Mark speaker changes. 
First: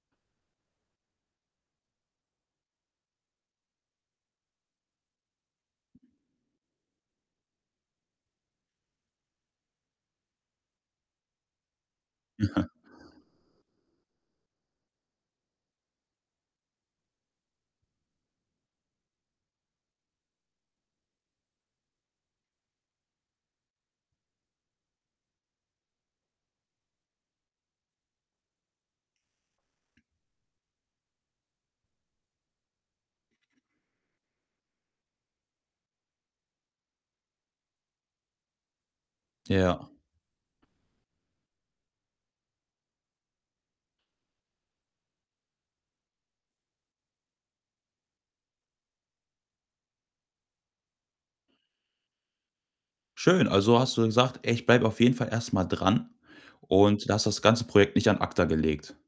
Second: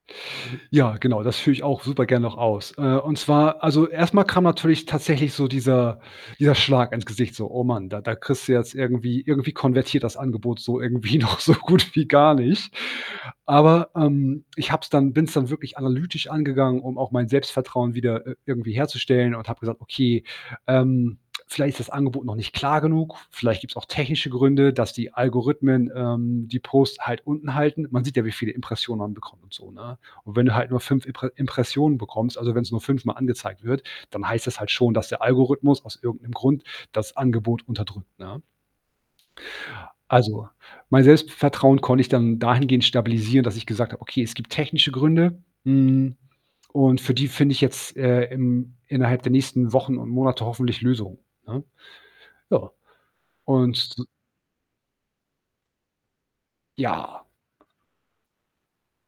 Speaker 1: Ja, genau, das führe ich auch, super gern, noch aus. Äh, und zwar, also, erstmal kam natürlich tatsächlich so dieser dieser Schlag ins Gesicht. So: „Oh Mann, da da kriegst du jetzt irgendwie irgendwie konvertiert, das Angebot, so irgendwie noch so gut wie gar nicht.“ Aber, ähm, ich habe es dann bin's dann wirklich analytisch angegangen, um auch mein Selbstvertrauen, wieder, äh, irgendwie herzustellen und habe gesagt: „Okay, ähm, vielleicht ist das Angebot noch nicht klar genug. Vielleicht gibt's auch technische Gründe, dass die Algorithmen, ähm, die Posts halt unten halten.“ Man sieht ja, wie viele Impressionen man bekommt, so, ne? Und wenn du halt nur 5 Impre Impressionen bekommst, also, wenn's nur fünfmal angezeigt wird, dann heißt das halt schon, dass der Algorithmus, aus irgend 'nem Grund das Angebot unterdrückt, ne?
Speaker 2: Ja.
Speaker 1: Also, mein Selbstvertrauen, konnte ich dann dahingehend stabilisieren, dass ich gesagt habe: „Okay, es gibt technische Gründe, hm, und für die finde ich jetzt, äh, im innerhalb der nächsten Wochen und Monate hoffentlich Lösungen.“, ne? Ja,
Speaker 2: Schön,
Speaker 1: und
Speaker 2: also, hast du
Speaker 1: s
Speaker 2: dann gesagt: „Ey, ich bleibe, auf jeden Fall, erst mal dran und hast
Speaker 1: Ja.
Speaker 2: das ganze Projekt nicht an acta gelegt.“